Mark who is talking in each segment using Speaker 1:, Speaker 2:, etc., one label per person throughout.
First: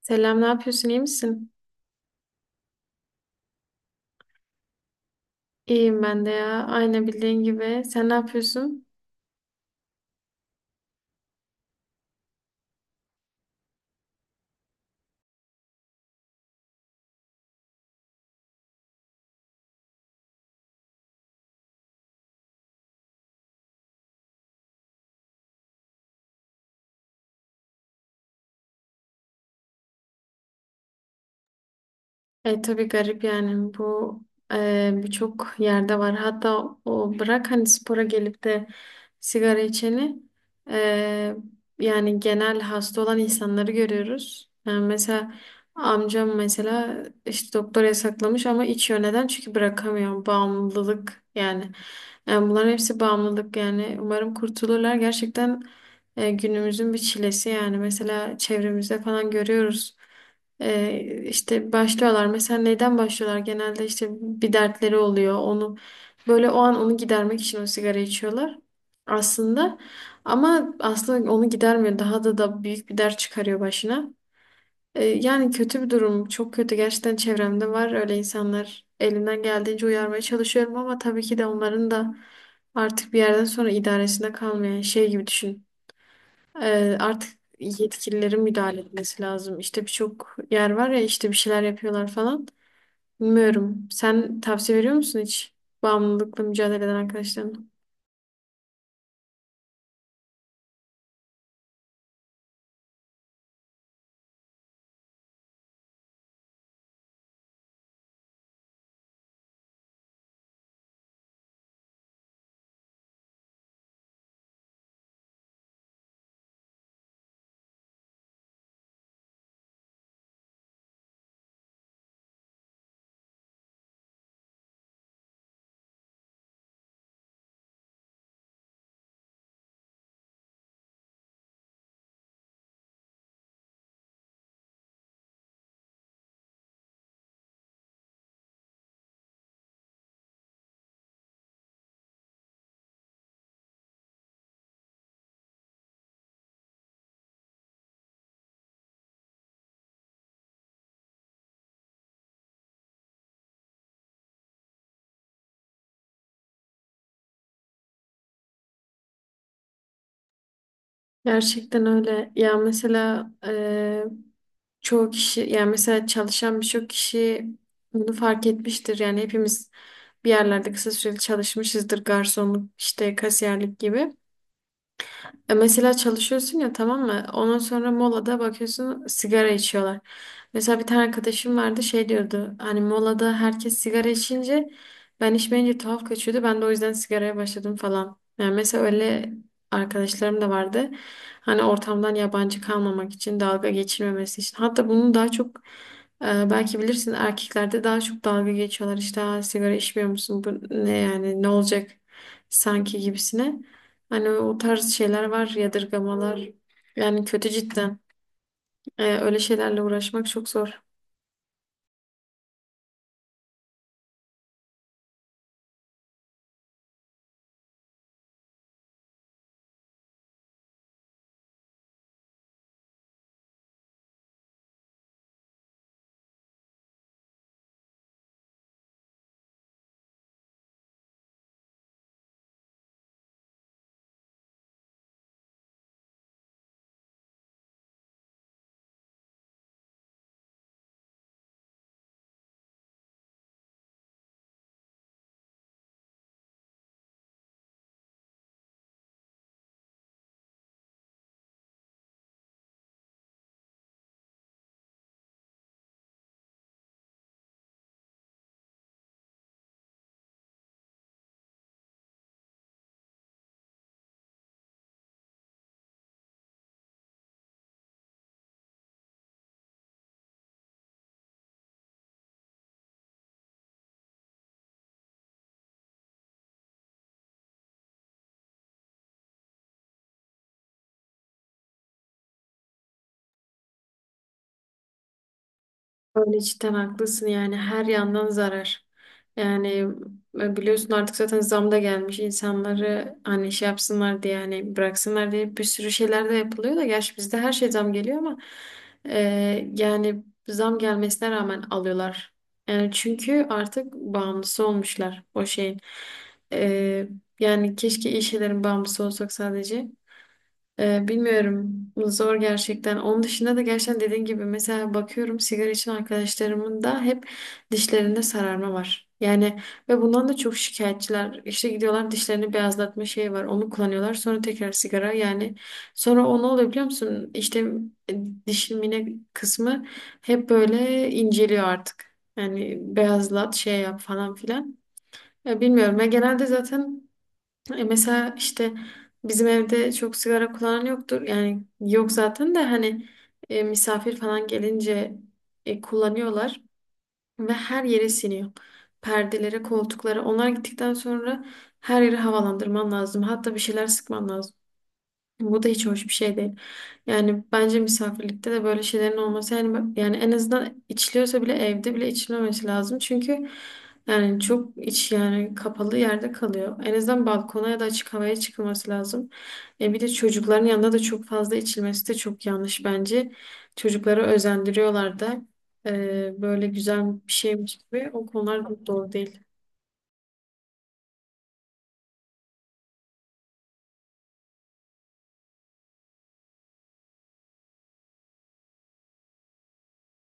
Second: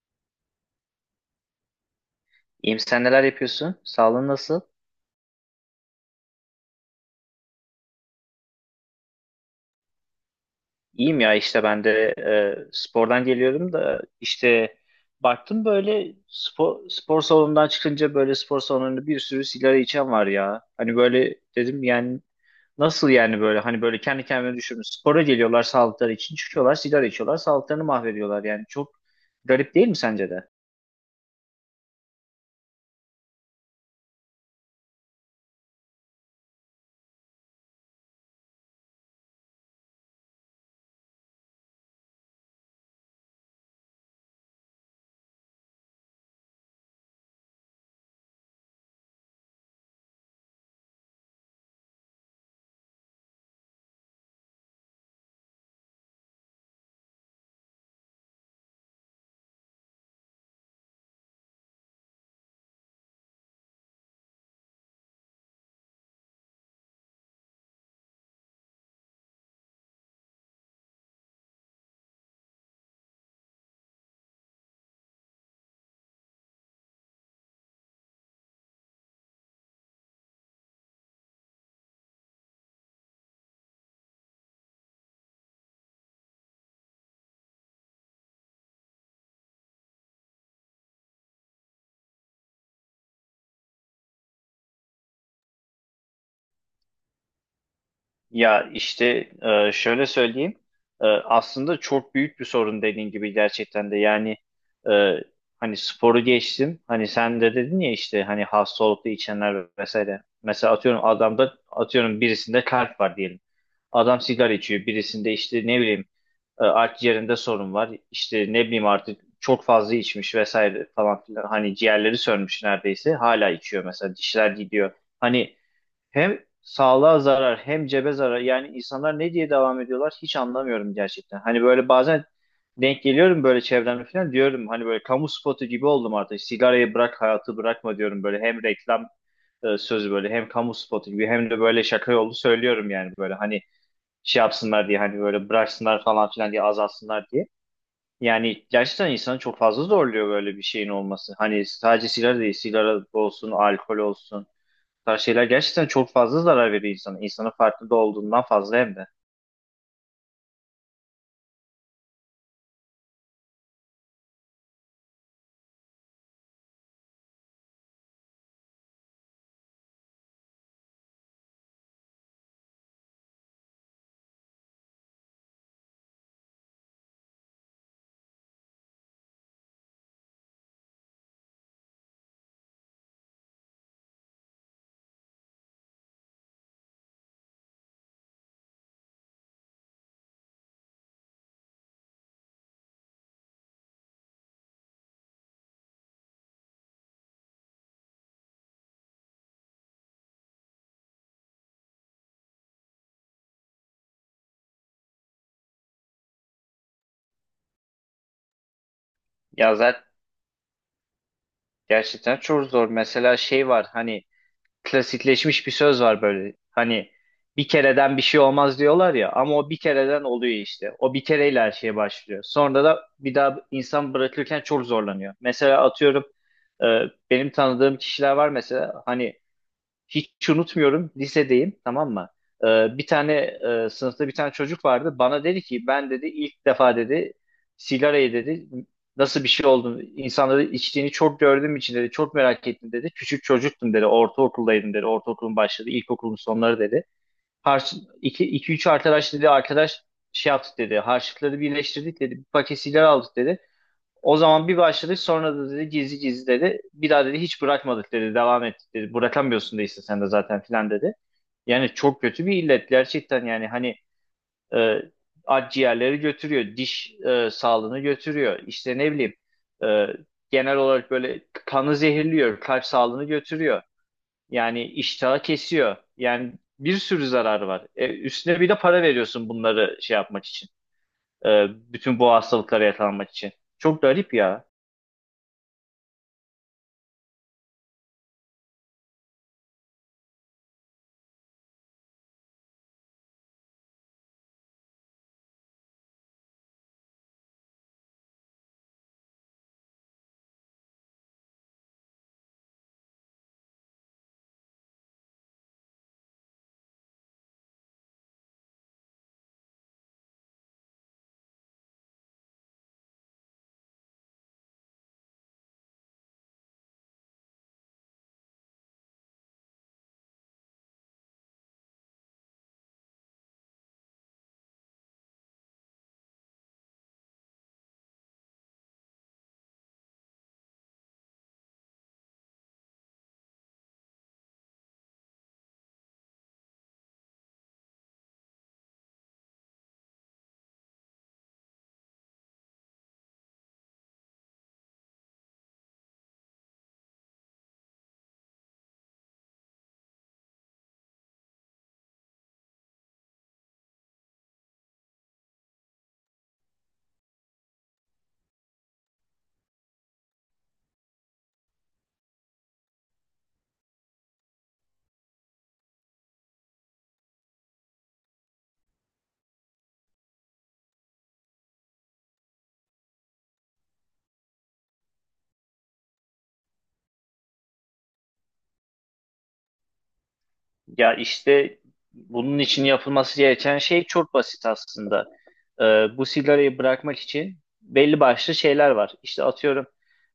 Speaker 1: Selam, ne yapıyorsun? İyi misin?
Speaker 2: İyiyim, sen neler yapıyorsun? Sağlığın nasıl?
Speaker 1: İyiyim ben de ya. Aynı bildiğin gibi. Sen ne yapıyorsun?
Speaker 2: İyiyim ya, işte ben de spordan geliyorum da işte baktım, böyle spor salonundan çıkınca böyle spor salonunda bir sürü sigara içen var ya. Hani böyle dedim, yani nasıl yani, böyle hani böyle kendi kendime düşündüm. Spora geliyorlar sağlıkları için, çıkıyorlar sigara içiyorlar, sağlıklarını mahvediyorlar. Yani çok garip değil mi sence de?
Speaker 1: Tabii garip, yani bu birçok yerde var. Hatta o bırak, hani spora gelip de sigara içeni, e, yani genel hasta olan insanları görüyoruz. Yani mesela amcam mesela işte doktor yasaklamış ama içiyor. Neden? Çünkü bırakamıyor. Bağımlılık yani. Yani bunların hepsi bağımlılık yani. Umarım kurtulurlar. Gerçekten günümüzün bir çilesi yani. Mesela çevremizde falan görüyoruz. İşte başlıyorlar. Mesela neyden başlıyorlar? Genelde işte bir dertleri oluyor. Onu böyle o an onu gidermek için o sigara içiyorlar aslında. Ama aslında onu gidermiyor. Daha da büyük bir dert çıkarıyor başına. Yani kötü bir durum. Çok kötü. Gerçekten çevremde var öyle insanlar. Elimden geldiğince uyarmaya çalışıyorum ama tabii ki de onların da artık bir yerden sonra idaresinde kalmayan şey gibi düşün. Artık yetkililerin müdahale etmesi lazım. İşte birçok yer var ya, işte bir şeyler yapıyorlar falan. Bilmiyorum. Sen tavsiye veriyor musun hiç bağımlılıkla mücadele eden arkadaşlarına?
Speaker 2: Ya işte, şöyle söyleyeyim. Aslında çok büyük bir sorun, dediğin gibi, gerçekten de yani. e, Hani sporu geçtim. Hani sen de dedin ya, işte hani hastalıklı içenler vesaire. Mesela atıyorum adamda, atıyorum birisinde kalp var diyelim. Adam sigara içiyor. Birisinde işte ne bileyim, akciğerinde sorun var. İşte ne bileyim, artık çok fazla içmiş vesaire falan filan. Hani ciğerleri sönmüş neredeyse. Hala içiyor mesela. Dişler gidiyor. Hani hem sağlığa zarar, hem cebe zarar. Yani insanlar ne diye devam ediyorlar hiç anlamıyorum gerçekten. Hani böyle bazen denk geliyorum böyle çevremde falan, diyorum hani böyle kamu spotu gibi oldum artık. Sigarayı bırak, hayatı bırakma diyorum böyle. Hem reklam sözü böyle, hem kamu spotu gibi, hem de böyle şaka yolu söylüyorum, yani böyle hani şey yapsınlar diye, hani böyle bıraksınlar falan filan diye, azalsınlar diye. Yani gerçekten insanı çok fazla zorluyor böyle bir şeyin olması. Hani sadece sigara değil, sigara olsun, alkol olsun, tarz şeyler gerçekten çok fazla zarar veriyor insana. İnsanın farkında olduğundan fazla hem de.
Speaker 1: Gerçekten öyle. Ya mesela çoğu kişi, yani mesela çalışan birçok kişi bunu fark etmiştir. Yani hepimiz bir yerlerde kısa süreli çalışmışızdır. Garsonluk, işte kasiyerlik gibi. Mesela çalışıyorsun ya, tamam mı? Ondan sonra molada bakıyorsun sigara içiyorlar. Mesela bir tane arkadaşım vardı, şey diyordu. Hani molada herkes sigara içince ben içmeyince tuhaf kaçıyordu. Ben de o yüzden sigaraya başladım falan. Yani mesela öyle arkadaşlarım da vardı. Hani ortamdan yabancı kalmamak için, dalga geçirmemesi için. Hatta bunu daha çok, belki bilirsin, erkeklerde daha çok dalga geçiyorlar. İşte "Aa, sigara içmiyor musun? Bu ne yani, ne olacak sanki" gibisine. Hani o tarz şeyler var, yadırgamalar. Yani kötü cidden. Öyle
Speaker 2: Ya
Speaker 1: şeylerle
Speaker 2: zaten
Speaker 1: uğraşmak çok zor.
Speaker 2: gerçekten çok zor. Mesela şey var, hani klasikleşmiş bir söz var böyle. Hani bir kereden bir şey olmaz diyorlar ya, ama o bir kereden oluyor işte. O bir kereyle her şeye başlıyor. Sonra da bir daha insan bırakırken çok zorlanıyor. Mesela atıyorum, e, benim tanıdığım kişiler var mesela, hani hiç unutmuyorum lisedeyim, tamam mı? Bir tane sınıfta bir tane çocuk vardı. Bana dedi ki, ben dedi ilk defa dedi sigarayı dedi nasıl bir şey olduğunu, insanları içtiğini çok gördüğüm için dedi çok merak ettim dedi. Küçük çocuktum dedi, ortaokuldaydım dedi, ortaokulun başladı ilkokulun sonları dedi. Harç, iki, iki üç arkadaş dedi, arkadaş şey yaptık dedi, harçlıkları birleştirdik dedi, bir paket sigara aldık dedi. O zaman bir başladık sonra da dedi gizli gizli dedi. Bir daha dedi hiç bırakmadık dedi. Devam ettik dedi. Bırakamıyorsun da işte sen de zaten filan dedi. Yani çok kötü bir illet gerçekten, yani hani e, akciğerleri götürüyor, diş sağlığını götürüyor. İşte ne bileyim, e, genel olarak böyle kanı zehirliyor, kalp sağlığını götürüyor. Yani iştahı kesiyor. Yani bir sürü zararı var. E, üstüne bir de para veriyorsun bunları şey yapmak için. E, Bütün bu hastalıklara yakalanmak için. Çok garip ya.
Speaker 1: Öyle cidden haklısın, yani her yandan zarar. Yani biliyorsun, artık zaten zam da gelmiş, insanları hani şey yapsınlar diye, yani bıraksınlar diye bir sürü şeyler de yapılıyor da, gerçi bizde her şey zam geliyor ama yani zam gelmesine rağmen alıyorlar. Yani çünkü artık bağımlısı olmuşlar o şeyin. E, Yani keşke iyi şeylerin bağımlısı olsak sadece. Bilmiyorum. Zor gerçekten. Onun dışında da gerçekten dediğin gibi mesela bakıyorum sigara içen arkadaşlarımın da hep dişlerinde sararma var. Yani ve bundan da çok şikayetçiler. İşte gidiyorlar, dişlerini beyazlatma şeyi var. Onu kullanıyorlar. Sonra tekrar sigara. Yani sonra o ne oluyor biliyor musun? İşte e, dişin mine kısmı hep böyle inceliyor artık. Yani beyazlat, şey yap falan filan. Ya bilmiyorum. Ya genelde zaten mesela işte bizim evde çok sigara kullanan yoktur. Yani yok zaten de, hani misafir falan gelince kullanıyorlar ve her yere siniyor. Perdelere, koltuklara. Onlar gittikten sonra her yeri havalandırman lazım. Hatta bir şeyler sıkman lazım. Bu da hiç hoş bir şey değil. Yani bence misafirlikte de böyle şeylerin olması, yani yani en azından içiliyorsa bile evde bile içilmemesi lazım. Çünkü yani çok iç, yani kapalı yerde kalıyor. En azından balkona ya da açık havaya çıkılması lazım. E bir de çocukların yanında da çok fazla içilmesi de çok yanlış bence. Çocukları özendiriyorlar da. Böyle güzel bir şeymiş gibi, o konular da doğru değil.
Speaker 2: Ya işte bunun için yapılması gereken şey çok basit aslında. Ee, Bu sigarayı bırakmak için belli başlı şeyler var. İşte atıyorum,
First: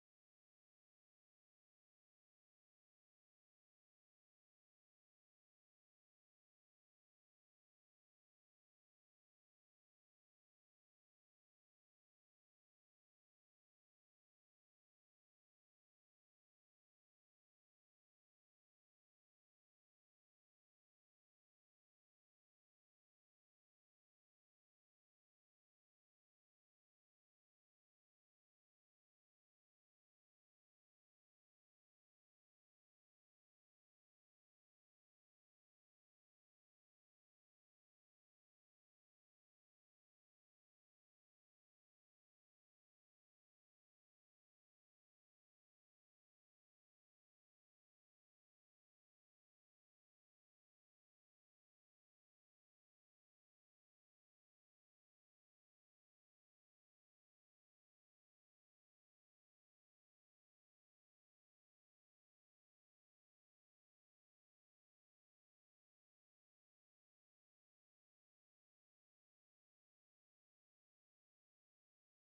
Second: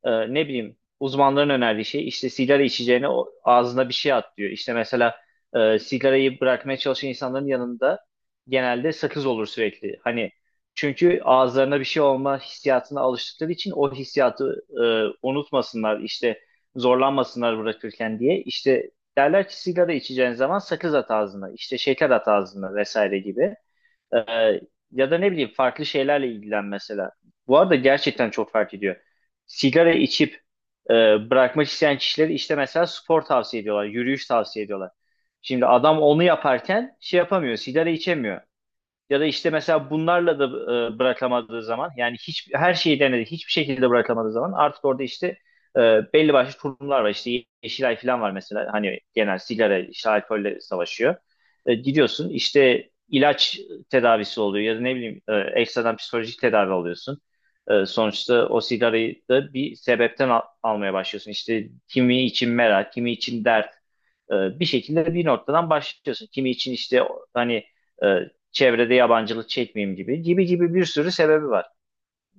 Speaker 2: ne bileyim, uzmanların önerdiği şey, işte sigara içeceğine ağzına bir şey at diyor. İşte mesela sigarayı bırakmaya çalışan insanların yanında genelde sakız olur sürekli. Hani çünkü ağızlarına bir şey olma hissiyatına alıştıkları için o hissiyatı unutmasınlar işte, zorlanmasınlar bırakırken diye. İşte derler ki sigara içeceğin zaman sakız at ağzına, işte şeker at ağzına vesaire gibi. Ee, Ya da ne bileyim, farklı şeylerle ilgilen mesela. Bu arada gerçekten çok fark ediyor. Sigara içip e, bırakmak isteyen kişileri, işte mesela spor tavsiye ediyorlar, yürüyüş tavsiye ediyorlar. Şimdi adam onu yaparken şey yapamıyor, sigara içemiyor. Ya da işte mesela bunlarla da bırakamadığı zaman, yani hiç her şeyi denedi hiçbir şekilde bırakamadığı zaman, artık orada işte e, belli başlı kurumlar var, işte Yeşilay falan var mesela, hani genel sigara işte alkolle savaşıyor. E, gidiyorsun işte ilaç tedavisi oluyor, ya da ne bileyim, ekstradan psikolojik tedavi alıyorsun. E, sonuçta o sigarayı da bir sebepten almaya başlıyorsun. İşte kimi için merak, kimi için dert. E, bir şekilde bir noktadan başlıyorsun. Kimi için işte hani e, çevrede yabancılık çekmeyeyim gibi gibi gibi, bir sürü sebebi var.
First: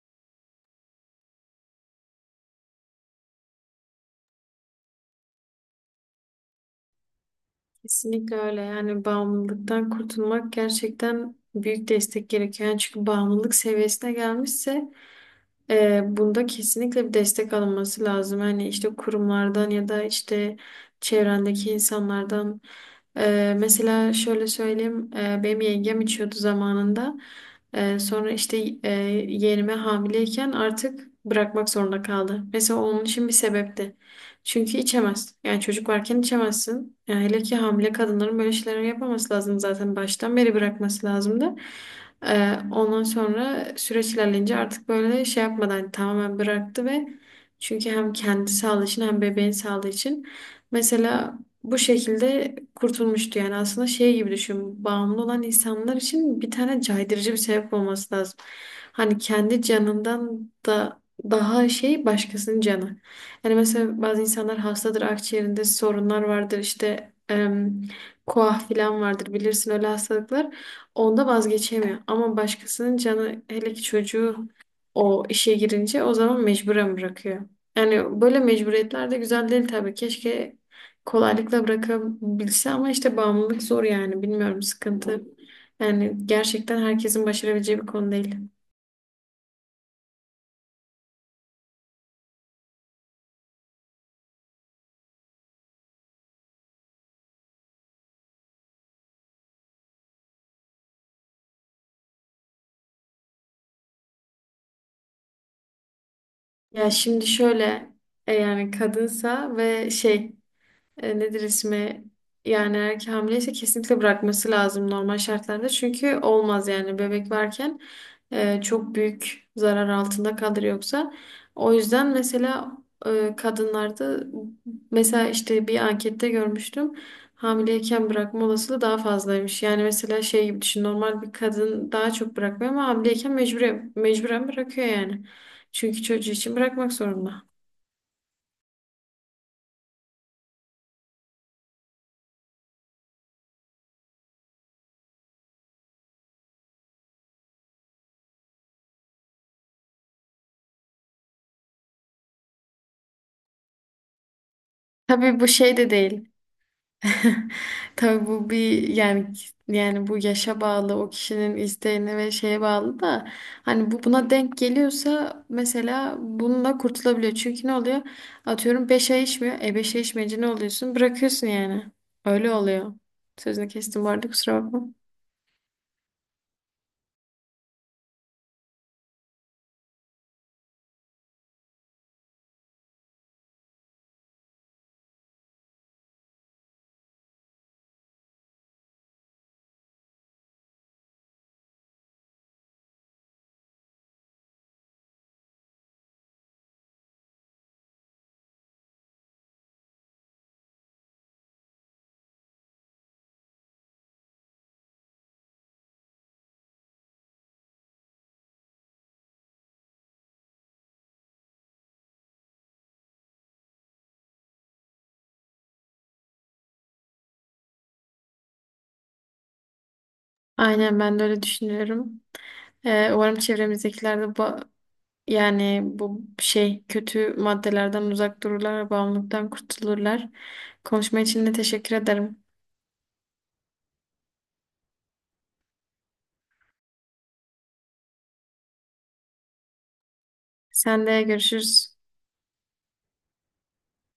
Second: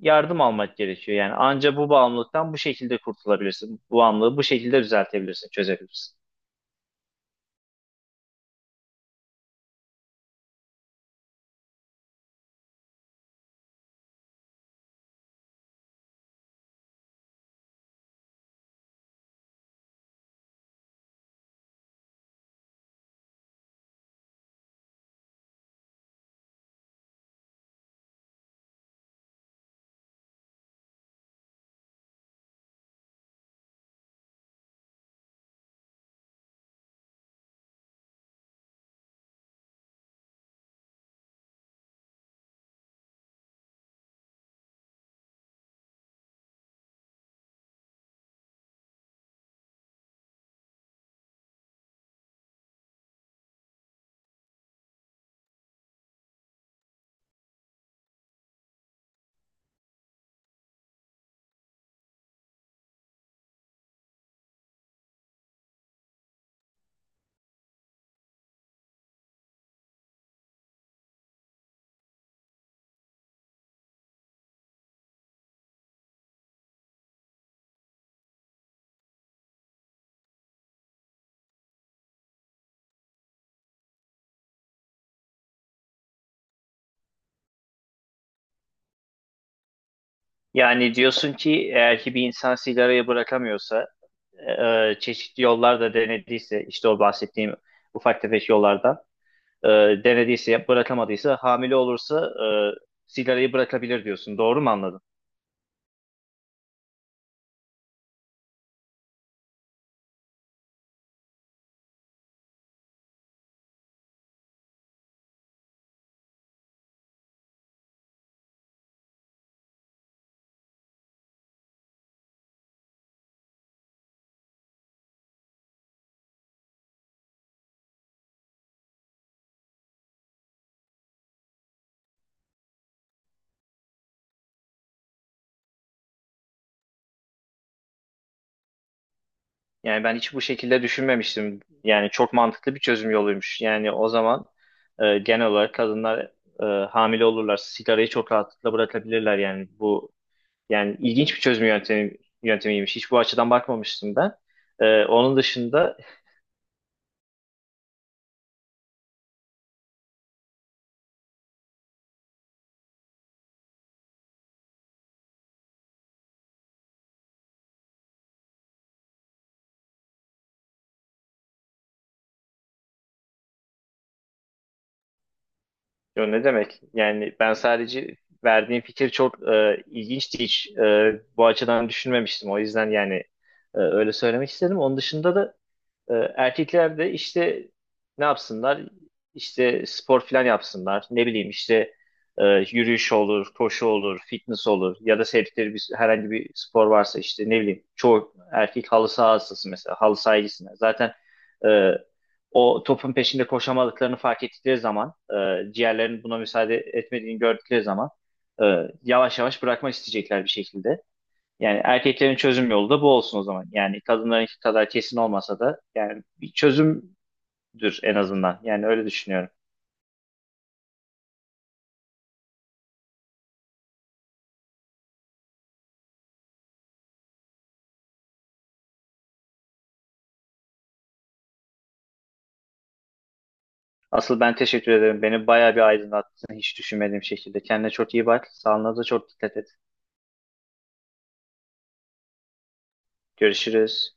Speaker 2: Yardım almak gerekiyor yani, anca bu bağımlılıktan bu şekilde kurtulabilirsin. Bu bağımlılığı bu şekilde düzeltebilirsin, çözebilirsin.
Speaker 1: Kesinlikle öyle. Yani bağımlılıktan kurtulmak gerçekten büyük destek gerekiyor. Yani çünkü bağımlılık seviyesine gelmişse bunda kesinlikle bir destek alınması lazım. Hani işte kurumlardan ya da işte çevrendeki insanlardan. Mesela şöyle söyleyeyim, benim yengem içiyordu zamanında. Sonra işte e, yeğenime hamileyken artık bırakmak zorunda kaldı. Mesela onun için bir sebepti. Çünkü içemez. Yani çocuk varken içemezsin. Yani hele ki hamile kadınların böyle şeyler yapmaması lazım, zaten baştan beri bırakması lazımdı. Ondan sonra süreç ilerleyince artık böyle şey yapmadan hani tamamen bıraktı ve çünkü hem kendi sağlığı için hem bebeğin sağlığı için mesela bu şekilde kurtulmuştu. Yani aslında şey gibi düşün, bağımlı olan insanlar için bir tane caydırıcı bir sebep olması lazım. Hani kendi canından da daha şey, başkasının canı. Yani mesela bazı insanlar hastadır, akciğerinde sorunlar vardır, işte koah falan vardır, bilirsin öyle hastalıklar. Onda vazgeçemiyor. Ama başkasının canı, hele ki çocuğu o işe girince, o zaman mecburen bırakıyor. Yani böyle mecburiyetler de güzel değil tabii. Keşke kolaylıkla bırakabilse ama işte bağımlılık zor yani. Bilmiyorum, sıkıntı. Yani gerçekten herkesin başarabileceği bir konu değil.
Speaker 2: Yani diyorsun ki eğer ki bir insan sigarayı bırakamıyorsa, e, çeşitli yollar da denediyse, işte o bahsettiğim ufak tefek yollardan e, denediyse, bırakamadıysa, hamile olursa e, sigarayı bırakabilir diyorsun. Doğru mu anladım?
Speaker 1: Ya şimdi şöyle yani kadınsa ve şey, nedir ismi, yani erkek hamileyse kesinlikle bırakması lazım normal şartlarda. Çünkü olmaz, yani bebek varken çok büyük zarar altında kalır yoksa. O yüzden mesela kadınlarda mesela işte bir ankette görmüştüm. Hamileyken bırakma olasılığı daha fazlaymış. Yani mesela şey gibi düşün, normal bir kadın daha çok bırakmıyor ama hamileyken mecburen bırakıyor yani. Çünkü çocuğu için bırakmak zorunda.
Speaker 2: Yani ben hiç bu şekilde düşünmemiştim. Yani çok mantıklı bir çözüm yoluymuş. Yani o zaman genel olarak kadınlar e, hamile olurlar. Sigarayı çok rahatlıkla bırakabilirler. Yani bu, yani ilginç bir çözüm yöntemiymiş. Hiç bu açıdan bakmamıştım ben. E, onun
Speaker 1: Tabii bu şey de
Speaker 2: dışında,
Speaker 1: değil. Tabii bu bir yani, bu yaşa bağlı, o kişinin isteğine ve şeye bağlı da hani bu buna denk geliyorsa mesela bununla kurtulabiliyor. Çünkü ne oluyor? Atıyorum 5 ay içmiyor. E 5 ay içmeyince ne oluyorsun? Bırakıyorsun yani. Öyle oluyor. Sözünü kestim bu arada, kusura bakma.
Speaker 2: ya ne demek? Yani ben sadece verdiğim fikir çok ilginçti. Hiç, bu açıdan düşünmemiştim. O yüzden yani öyle söylemek istedim. Onun dışında da erkekler de işte ne yapsınlar? İşte spor falan yapsınlar. Ne bileyim işte, yürüyüş olur, koşu olur, fitness olur, ya da sevdikleri bir, herhangi bir spor varsa, işte ne bileyim çoğu erkek halı saha hastası mesela, halı sahaya. Zaten e, o topun peşinde koşamadıklarını fark ettikleri zaman, ciğerlerinin buna müsaade etmediğini gördükleri zaman, e, yavaş yavaş bırakmak isteyecekler bir şekilde. Yani erkeklerin çözüm yolu da bu olsun o zaman. Yani kadınlarınki kadar kesin olmasa da, yani bir çözümdür en azından. Yani öyle düşünüyorum.
Speaker 1: Aynen ben de öyle düşünüyorum. Umarım çevremizdekiler de yani bu şey, kötü maddelerden uzak dururlar ve bağımlılıktan kurtulurlar. Konuşma için de teşekkür ederim.
Speaker 2: Asıl ben teşekkür ederim. Beni bayağı bir aydınlattın hiç düşünmediğim şekilde. Kendine çok iyi bak. Sağlığına da çok dikkat et.
Speaker 1: Sen de görüşürüz.
Speaker 2: Görüşürüz.